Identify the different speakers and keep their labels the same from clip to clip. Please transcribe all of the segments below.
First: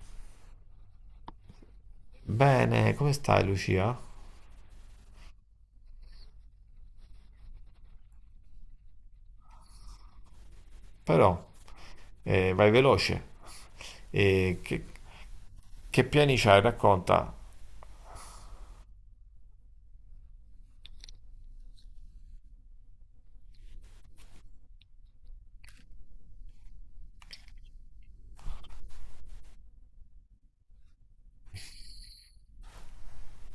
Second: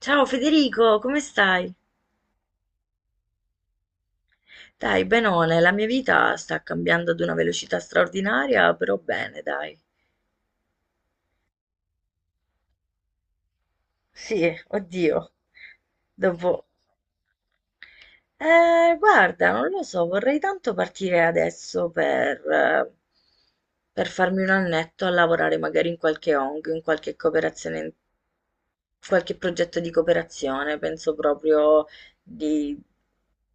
Speaker 1: Ciao Federico, come stai?
Speaker 2: Bene, come stai Lucia?
Speaker 1: Dai, benone, la mia vita sta cambiando ad una velocità straordinaria, però bene, dai.
Speaker 2: Però, vai veloce.
Speaker 1: Sì,
Speaker 2: E che,
Speaker 1: oddio.
Speaker 2: che piani c'hai?
Speaker 1: Dopo...
Speaker 2: Racconta.
Speaker 1: Guarda, non lo so, vorrei tanto partire adesso per, per farmi un annetto a lavorare magari in qualche ONG, in qualche cooperazione, qualche progetto di cooperazione. Penso proprio di,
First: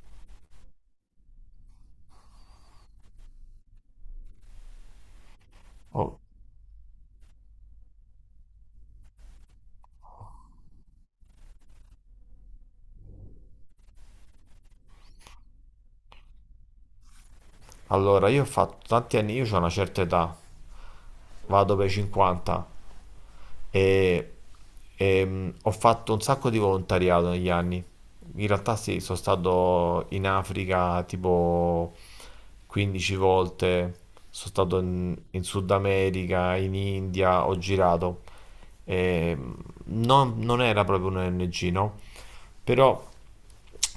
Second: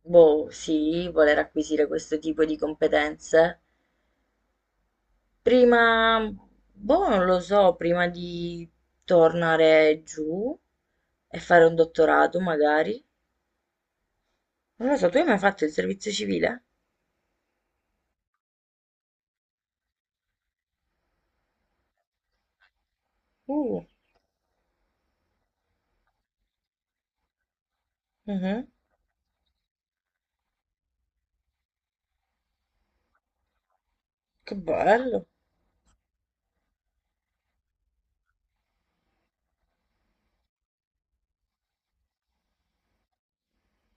Speaker 1: boh, sì, voler acquisire questo tipo di competenze
Speaker 2: Oh,
Speaker 1: prima, boh, non lo so, prima di tornare giù e fare un dottorato magari. Non lo so, tu hai mai fatto il servizio civile?
Speaker 2: allora, io ho fatto tanti anni, io ho una certa età, vado per i 50
Speaker 1: Uh,
Speaker 2: e, ho fatto un sacco di volontariato negli anni. In
Speaker 1: mhm.
Speaker 2: realtà sì, sono stato in Africa tipo 15 volte, sono
Speaker 1: Che
Speaker 2: stato in,
Speaker 1: bello,
Speaker 2: in Sud America, in India, ho girato. E, mh, non era proprio un ONG, no? Però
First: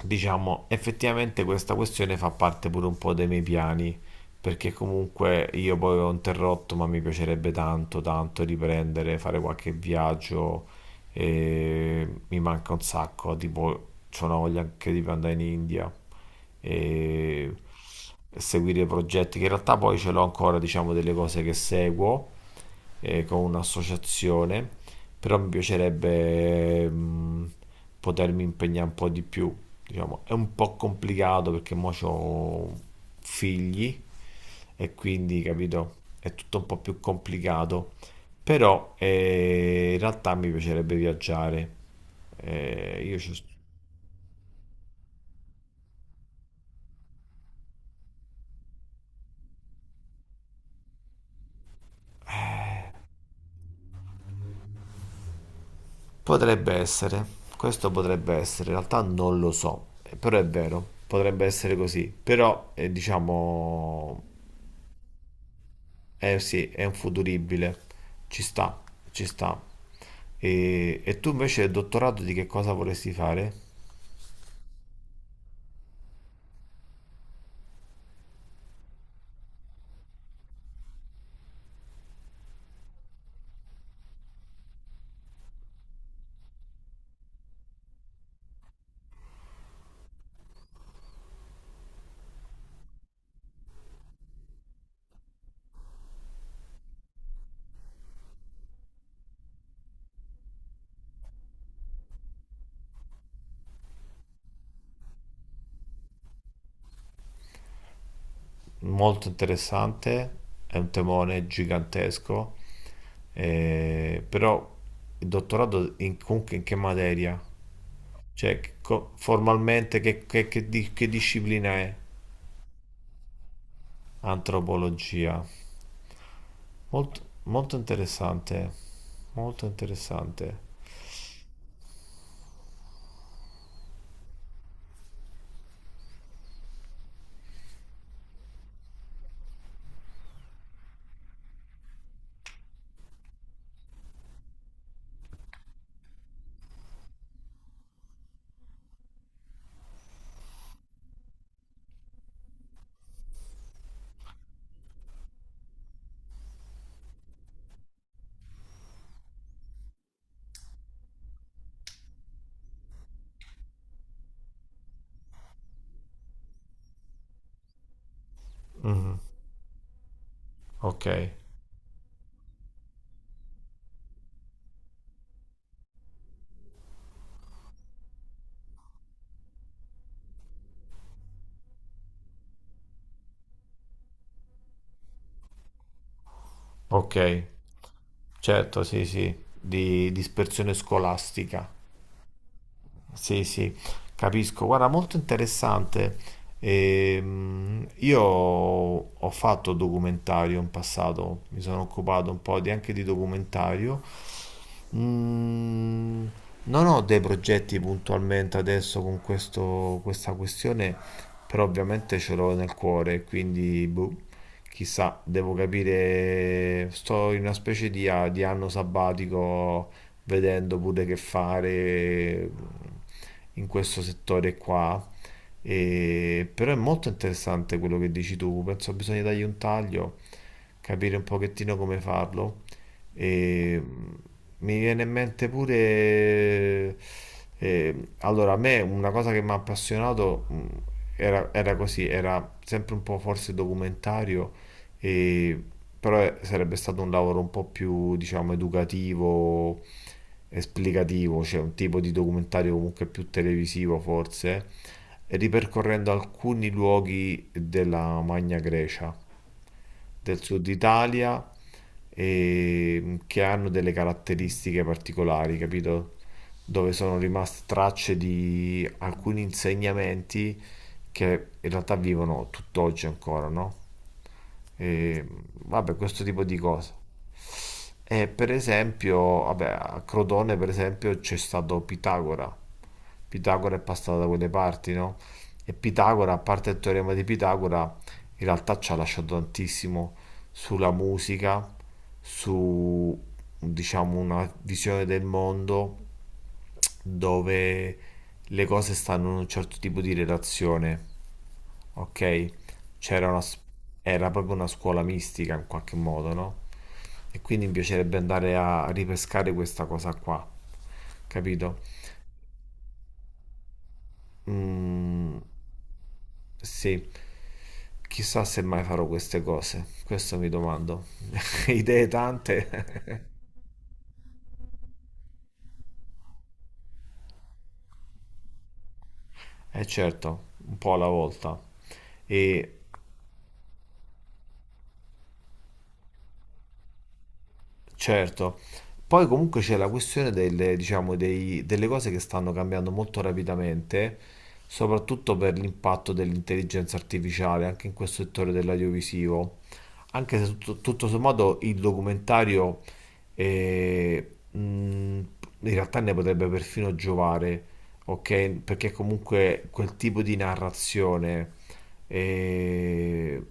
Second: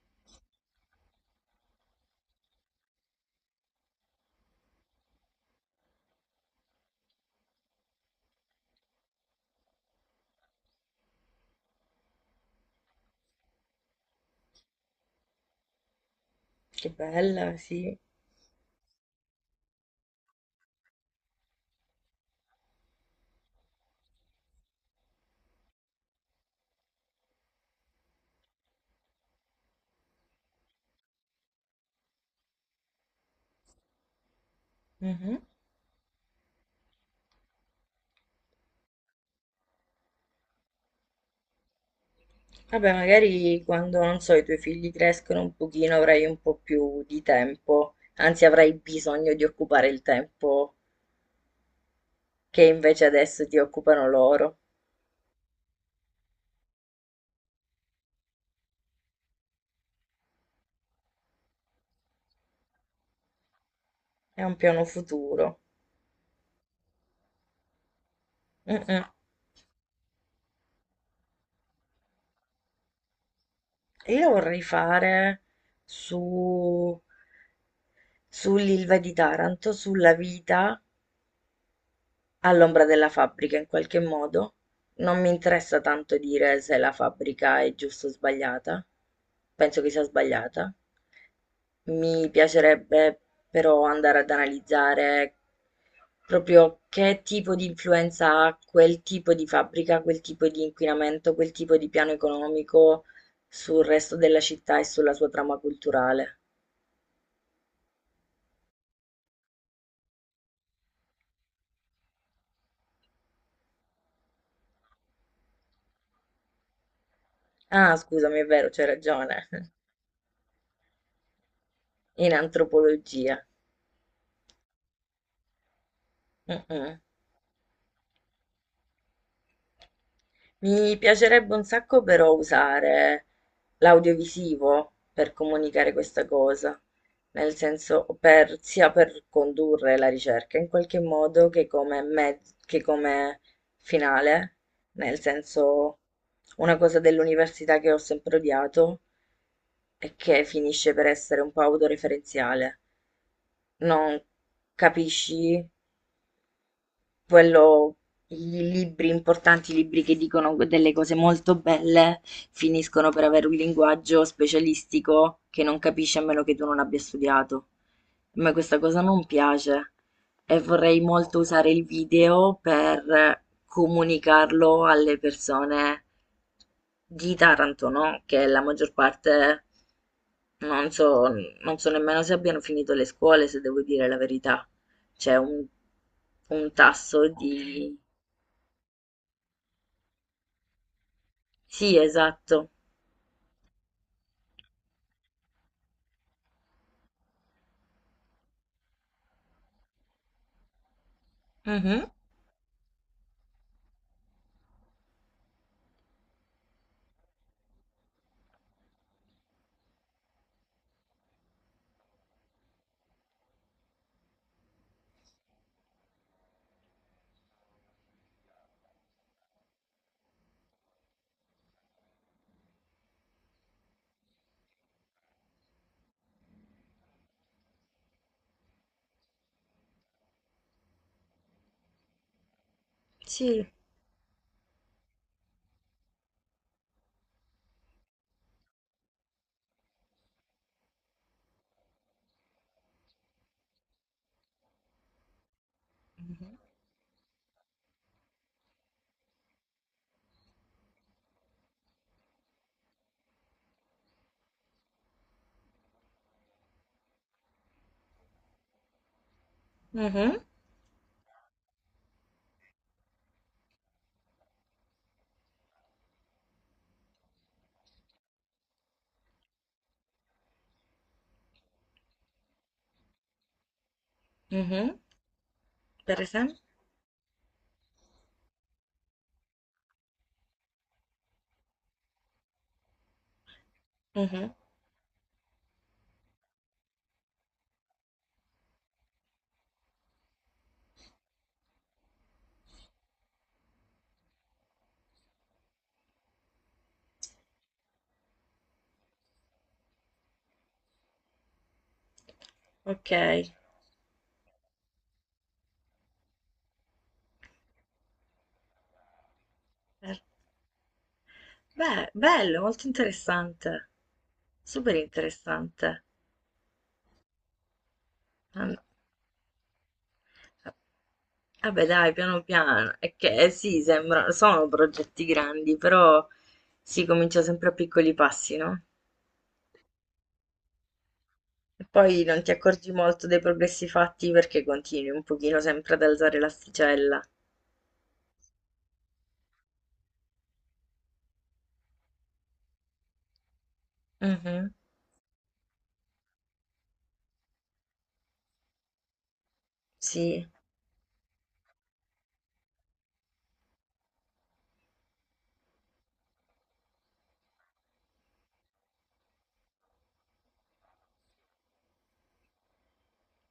Speaker 2: diciamo effettivamente questa questione fa parte pure un po' dei miei piani, perché comunque io poi ho interrotto, ma mi piacerebbe tanto, tanto riprendere, fare qualche viaggio e mi manca un sacco, tipo c'ho una voglia anche di andare in India
Speaker 1: che
Speaker 2: e
Speaker 1: bella, sì.
Speaker 2: seguire progetti che in realtà poi ce l'ho ancora, diciamo, delle cose che seguo con un'associazione, però mi piacerebbe potermi impegnare un po' di più, diciamo, è un po' complicato perché mo c'ho figli e
Speaker 1: Mhm.
Speaker 2: quindi, capito, è tutto un po' più complicato. Però in realtà mi piacerebbe viaggiare.
Speaker 1: Vabbè,
Speaker 2: Eh, io ci-
Speaker 1: magari quando, non so, i tuoi figli crescono un pochino, avrai un po' più di tempo, anzi avrai bisogno di occupare il tempo che invece adesso ti occupano loro.
Speaker 2: Potrebbe essere, questo potrebbe essere, in realtà non lo so, però è vero, potrebbe essere così. Però diciamo,
Speaker 1: È un piano futuro.
Speaker 2: eh sì, è un futuribile, ci sta,
Speaker 1: Mm, mm.
Speaker 2: ci sta. E tu invece il dottorato di che cosa vorresti fare?
Speaker 1: E io la vorrei fare su, sull'Ilva di Taranto, sulla vita all'ombra della fabbrica, in qualche modo non mi interessa tanto dire se la fabbrica è giusta o sbagliata, penso che sia sbagliata, mi piacerebbe però andare ad analizzare proprio che tipo di influenza ha quel tipo di fabbrica, quel tipo di inquinamento, quel tipo di piano economico sul resto della città e sulla sua trama culturale.
Speaker 2: Molto interessante, è un temone gigantesco, però il comunque in che materia?
Speaker 1: Ah, scusami, è
Speaker 2: Cioè,
Speaker 1: vero, c'hai ragione.
Speaker 2: formalmente che disciplina è?
Speaker 1: In antropologia.
Speaker 2: Antropologia.
Speaker 1: Mm, mm.
Speaker 2: Molto, molto interessante, molto interessante.
Speaker 1: Mi piacerebbe un sacco però usare l'audiovisivo per comunicare questa cosa, nel senso per, sia per condurre la ricerca in qualche modo che come, che come finale, nel senso, una cosa dell'università che ho sempre odiato e che finisce per essere un po' autoreferenziale, non capisci quello, i libri importanti, i libri che dicono delle cose molto belle, finiscono per avere un linguaggio specialistico che non capisci a meno che tu non abbia studiato. A me questa cosa
Speaker 2: Mhm.
Speaker 1: non piace e vorrei
Speaker 2: Ok,
Speaker 1: molto usare il video per comunicarlo alle persone di Taranto, no? Che la maggior parte, non so, non so nemmeno se abbiano finito le scuole, se devo dire la verità. C'è un, un tasso
Speaker 2: ok,
Speaker 1: di...
Speaker 2: certo, sì, sì, di dispersione scolastica.
Speaker 1: Sì, esatto.
Speaker 2: Sì, sì, capisco. Guarda, molto interessante. Io ho fatto documentario in passato, mi sono
Speaker 1: Mhm.
Speaker 2: occupato anche di documentario. Mm, non ho dei progetti puntualmente adesso con questa questione, però ovviamente ce l'ho nel cuore, quindi boh, chissà, devo capire, sto in una specie di, di anno sabbatico vedendo pure che fare in questo settore qua. Però è molto interessante quello che dici tu, penso bisogna dargli un taglio, capire un pochettino come farlo.
Speaker 1: Sì.
Speaker 2: E mm, mi viene in mente pure... eh, allora, a me una cosa che mi ha appassionato era così, era sempre un po' forse documentario, e- però
Speaker 1: Mhm.
Speaker 2: sarebbe stato un lavoro un po' più, diciamo, educativo, esplicativo, cioè un tipo di documentario comunque più televisivo forse, ripercorrendo alcuni luoghi della Magna Grecia
Speaker 1: Mhm,
Speaker 2: del sud Italia, e che hanno delle caratteristiche particolari, capito? Dove sono rimaste tracce di alcuni insegnamenti che in realtà vivono tutt'oggi ancora, no?
Speaker 1: mhm.
Speaker 2: E vabbè,
Speaker 1: Per
Speaker 2: questo tipo di
Speaker 1: esempio?
Speaker 2: cose. E per esempio, vabbè, a Crotone per esempio c'è stato Pitagora. Pitagora è passato da quelle
Speaker 1: Mhm.
Speaker 2: parti, no? E Pitagora, a parte il teorema di Pitagora, in realtà ci ha lasciato tantissimo sulla musica, su, diciamo, una visione del mondo dove le cose stanno in un certo tipo di relazione. Ok,
Speaker 1: Ok.
Speaker 2: c'era una, s- era proprio una scuola mistica in qualche modo, no? E quindi mi piacerebbe andare a ripescare questa cosa
Speaker 1: Per-
Speaker 2: qua, capito?
Speaker 1: Beh, bello, molto interessante. Super
Speaker 2: Mm,
Speaker 1: interessante.
Speaker 2: sì, chissà se
Speaker 1: Am-
Speaker 2: mai farò queste cose, questo mi domando.
Speaker 1: Vabbè,
Speaker 2: Idee
Speaker 1: dai, piano
Speaker 2: tante,
Speaker 1: piano. È che sì, sembra, sono progetti grandi, però si comincia sempre a piccoli passi, no?
Speaker 2: eh certo, un po' alla volta.
Speaker 1: E poi non ti
Speaker 2: E
Speaker 1: accorgi molto dei progressi fatti perché continui un pochino sempre ad alzare l'asticella.
Speaker 2: certo, poi comunque c'è la questione delle, diciamo, delle cose che stanno cambiando molto rapidamente,
Speaker 1: Mhm.
Speaker 2: soprattutto per l'impatto dell'intelligenza artificiale anche in questo settore dell'audiovisivo. Anche
Speaker 1: Sì,
Speaker 2: se tutto sommato il documentario in realtà ne potrebbe perfino giovare, ok? Perché comunque quel tipo di narrazione e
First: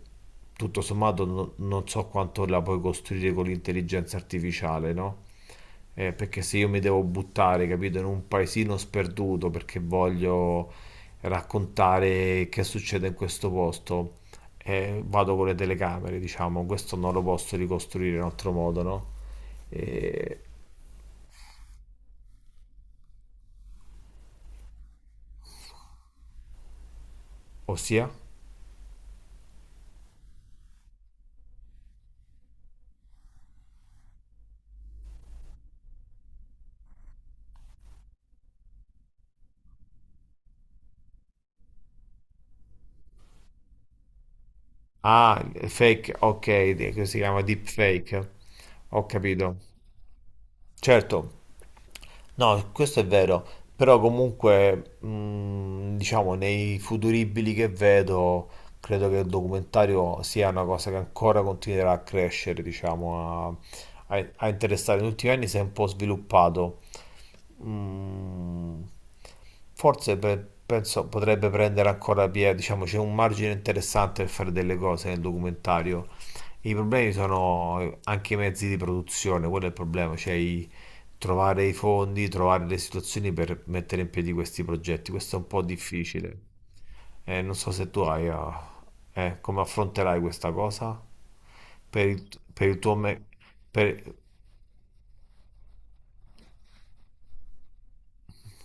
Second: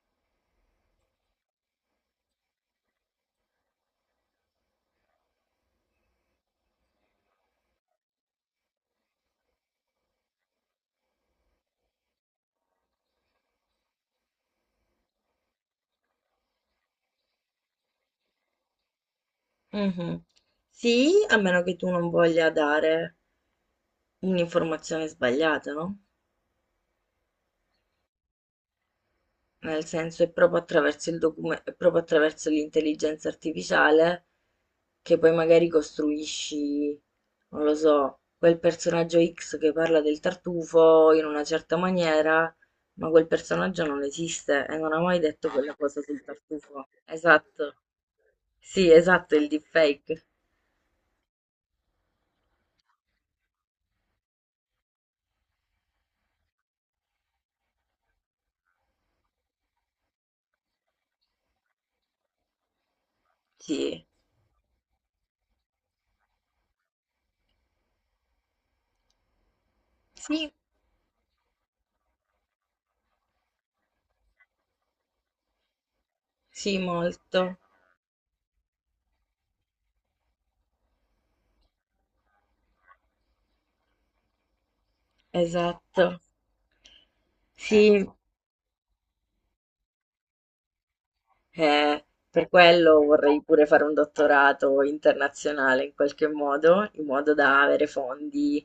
Speaker 2: tutto sommato non so quanto la puoi costruire con l'intelligenza artificiale, no? Perché se io mi devo buttare, capito, in un paesino sperduto perché voglio raccontare che succede in questo posto, vado con le telecamere, diciamo, questo non lo posso ricostruire in altro modo, no?
Speaker 1: mhm.
Speaker 2: Eh,
Speaker 1: Sì, a meno che tu non voglia dare un'informazione sbagliata, no?
Speaker 2: ossia?
Speaker 1: Nel senso, è proprio attraverso è proprio attraverso l'intelligenza artificiale che poi magari costruisci, non lo so, quel personaggio X che parla del tartufo in una certa maniera, ma quel personaggio non esiste e non ha mai
Speaker 2: Ah,
Speaker 1: detto "Ah,
Speaker 2: il
Speaker 1: quella cosa
Speaker 2: fake,
Speaker 1: sul
Speaker 2: ok,
Speaker 1: tartufo".
Speaker 2: che si chiama
Speaker 1: Esatto.
Speaker 2: deepfake,
Speaker 1: Sì,
Speaker 2: ho
Speaker 1: esatto, il
Speaker 2: capito.
Speaker 1: deepfake.
Speaker 2: Certo. No, questo è vero, però comunque, diciamo, nei futuribili che vedo, credo che il documentario sia una cosa che ancora continuerà a crescere, diciamo, a,
Speaker 1: Sì.
Speaker 2: a interessare. Negli ultimi anni si è un po' sviluppato. Mm, forse pe-
Speaker 1: Sì,
Speaker 2: penso potrebbe prendere ancora piede, diciamo, c'è un margine interessante per fare delle cose nel documentario. I
Speaker 1: sì,
Speaker 2: problemi
Speaker 1: molto.
Speaker 2: sono anche i mezzi di produzione, quello è il problema, trovare i fondi, trovare le situazioni per mettere in piedi questi progetti. Questo è un po'
Speaker 1: Esatto.
Speaker 2: difficile. Non so se tu
Speaker 1: Sì,
Speaker 2: hai, come affronterai questa cosa
Speaker 1: eh,
Speaker 2: per il,
Speaker 1: per
Speaker 2: per il
Speaker 1: quello vorrei pure fare un
Speaker 2: per-
Speaker 1: dottorato internazionale in qualche modo, in modo da avere fondi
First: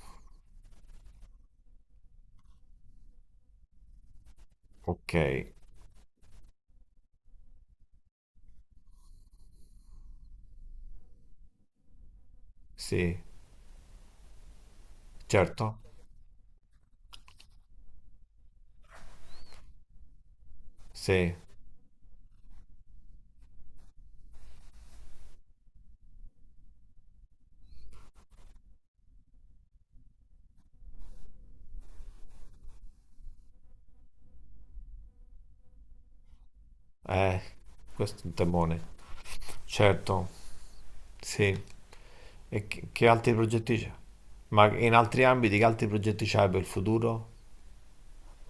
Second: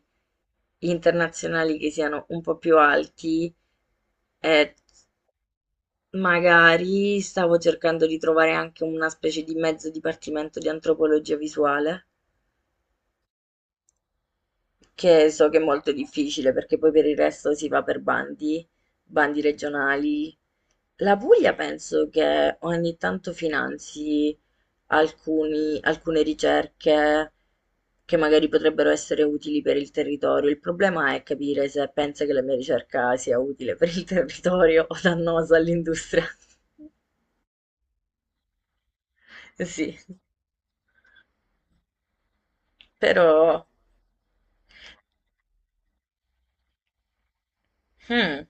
Speaker 1: internazionali che siano un po' più alti. E
Speaker 2: Ok,
Speaker 1: magari stavo cercando di trovare anche una specie di mezzo dipartimento di antropologia visuale,
Speaker 2: sì,
Speaker 1: che so che è
Speaker 2: certo,
Speaker 1: molto difficile perché poi per il resto si va per bandi, bandi regionali. La
Speaker 2: sì,
Speaker 1: Puglia penso che ogni tanto finanzi alcuni alcune ricerche che magari potrebbero essere utili per il territorio. Il problema è capire se pensa che la mia ricerca sia utile per il territorio o dannosa all'industria.
Speaker 2: eh, questo è un temone,
Speaker 1: Sì,
Speaker 2: certo, sì. Che altri
Speaker 1: però
Speaker 2: progetti c'è? Ma in altri ambiti che altri progetti c'hai per il futuro?
Speaker 1: hmm,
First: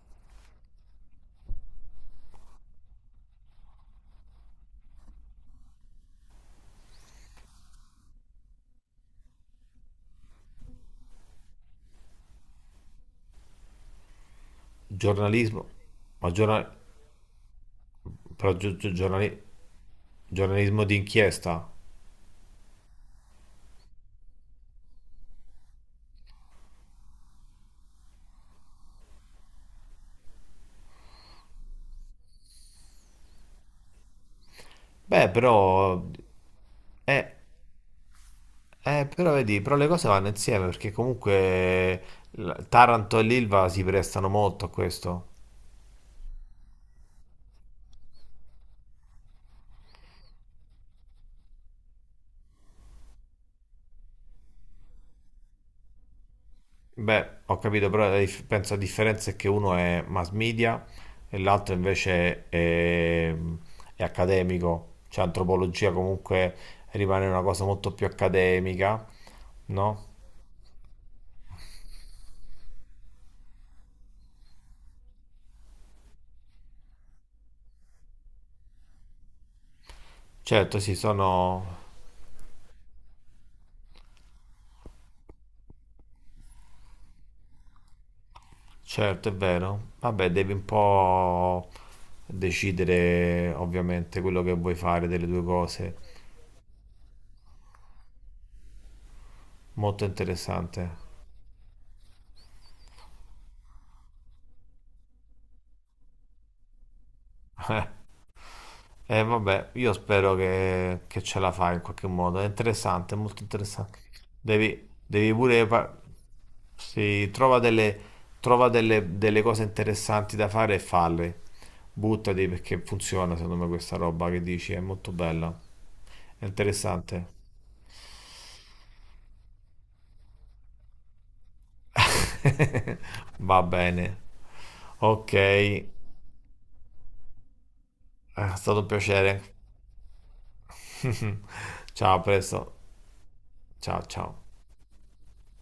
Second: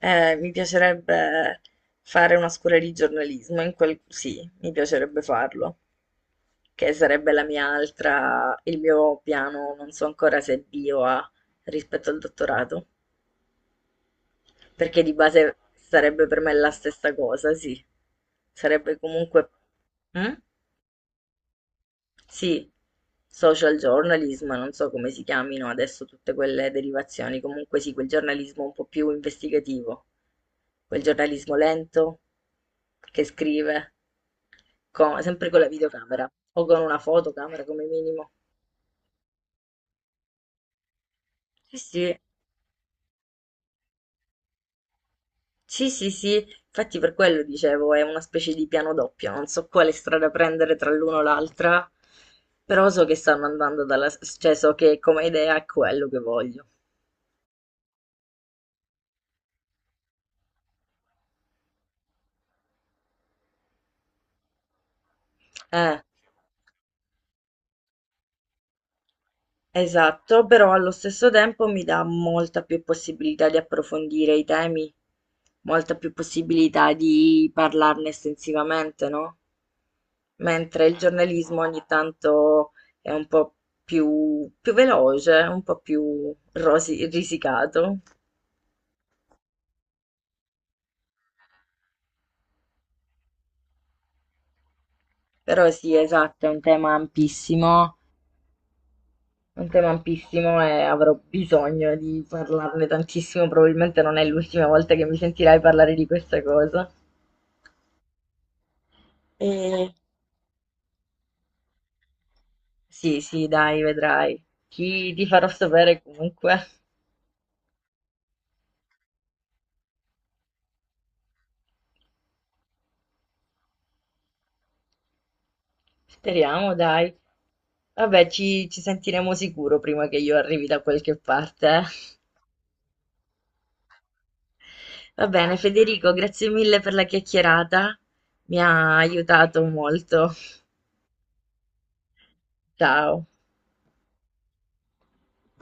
Speaker 1: mi piacerebbe fare una scuola di giornalismo, in quel... sì, mi piacerebbe farlo, che sarebbe la mia altra, il mio piano, non so ancora se è bio A rispetto al dottorato. Perché di base
Speaker 2: Giornalismo?
Speaker 1: sarebbe
Speaker 2: Ma
Speaker 1: per me
Speaker 2: giorna-
Speaker 1: la stessa cosa, sì.
Speaker 2: però
Speaker 1: Sarebbe comunque... Mm?
Speaker 2: giornalismo di inchiesta?
Speaker 1: Sì, social journalism, non so come si chiamino adesso tutte quelle derivazioni, comunque sì, quel giornalismo un po' più investigativo, quel giornalismo lento che scrive, co-
Speaker 2: Beh,
Speaker 1: sempre con la
Speaker 2: però...
Speaker 1: videocamera o con una
Speaker 2: Eh,
Speaker 1: fotocamera come minimo.
Speaker 2: però vedi, però le cose vanno insieme perché
Speaker 1: Sì,
Speaker 2: comunque
Speaker 1: sì.
Speaker 2: Taranto e l'Ilva si prestano molto a questo.
Speaker 1: Sì, sì, sì, infatti per quello dicevo, è una specie di piano doppio, non so quale strada prendere tra l'uno e l'altra, però so che stanno andando dalla... cioè so che come idea è quello che voglio.
Speaker 2: Beh, ho capito, però penso la differenza è che uno è mass media e l'altro invece è accademico, cioè antropologia
Speaker 1: Eh.
Speaker 2: comunque rimane una cosa molto più accademica, no?
Speaker 1: Esatto, però allo stesso tempo mi dà molta più possibilità di approfondire i temi, molta più possibilità di parlarne estensivamente, no?
Speaker 2: Certo,
Speaker 1: Mentre
Speaker 2: sì,
Speaker 1: il giornalismo ogni
Speaker 2: sono...
Speaker 1: tanto è un po' più veloce, un po' più risicato.
Speaker 2: Certo, è vero. Vabbè, devi un po' decidere ovviamente quello che vuoi fare delle due
Speaker 1: Però
Speaker 2: cose.
Speaker 1: sì, esatto, è un tema ampissimo, è un tema
Speaker 2: Molto
Speaker 1: ampissimo e
Speaker 2: interessante.
Speaker 1: avrò bisogno di parlarne tantissimo, probabilmente non è l'ultima volta che mi sentirai parlare di questa cosa.
Speaker 2: E vabbè,
Speaker 1: E
Speaker 2: io spero che ce la fai in qualche modo. È interessante, è
Speaker 1: sì,
Speaker 2: molto
Speaker 1: sì, dai,
Speaker 2: interessante.
Speaker 1: vedrai. Ti
Speaker 2: Devi
Speaker 1: farò
Speaker 2: pure...
Speaker 1: sapere comunque.
Speaker 2: sì, trova delle, delle cose interessanti da fare e falle. Buttati perché funziona, secondo me, questa roba che dici. È molto bella. È
Speaker 1: Speriamo, dai.
Speaker 2: interessante.
Speaker 1: Vabbè, ci sentiremo sicuro prima che io arrivi da qualche parte. Eh.
Speaker 2: Va bene.
Speaker 1: Va
Speaker 2: Ok,
Speaker 1: bene,
Speaker 2: è
Speaker 1: Federico, grazie mille per la chiacchierata. Mi
Speaker 2: stato un
Speaker 1: ha
Speaker 2: piacere.
Speaker 1: aiutato molto.
Speaker 2: Ciao, a presto.
Speaker 1: Ciao.
Speaker 2: Ciao, ciao.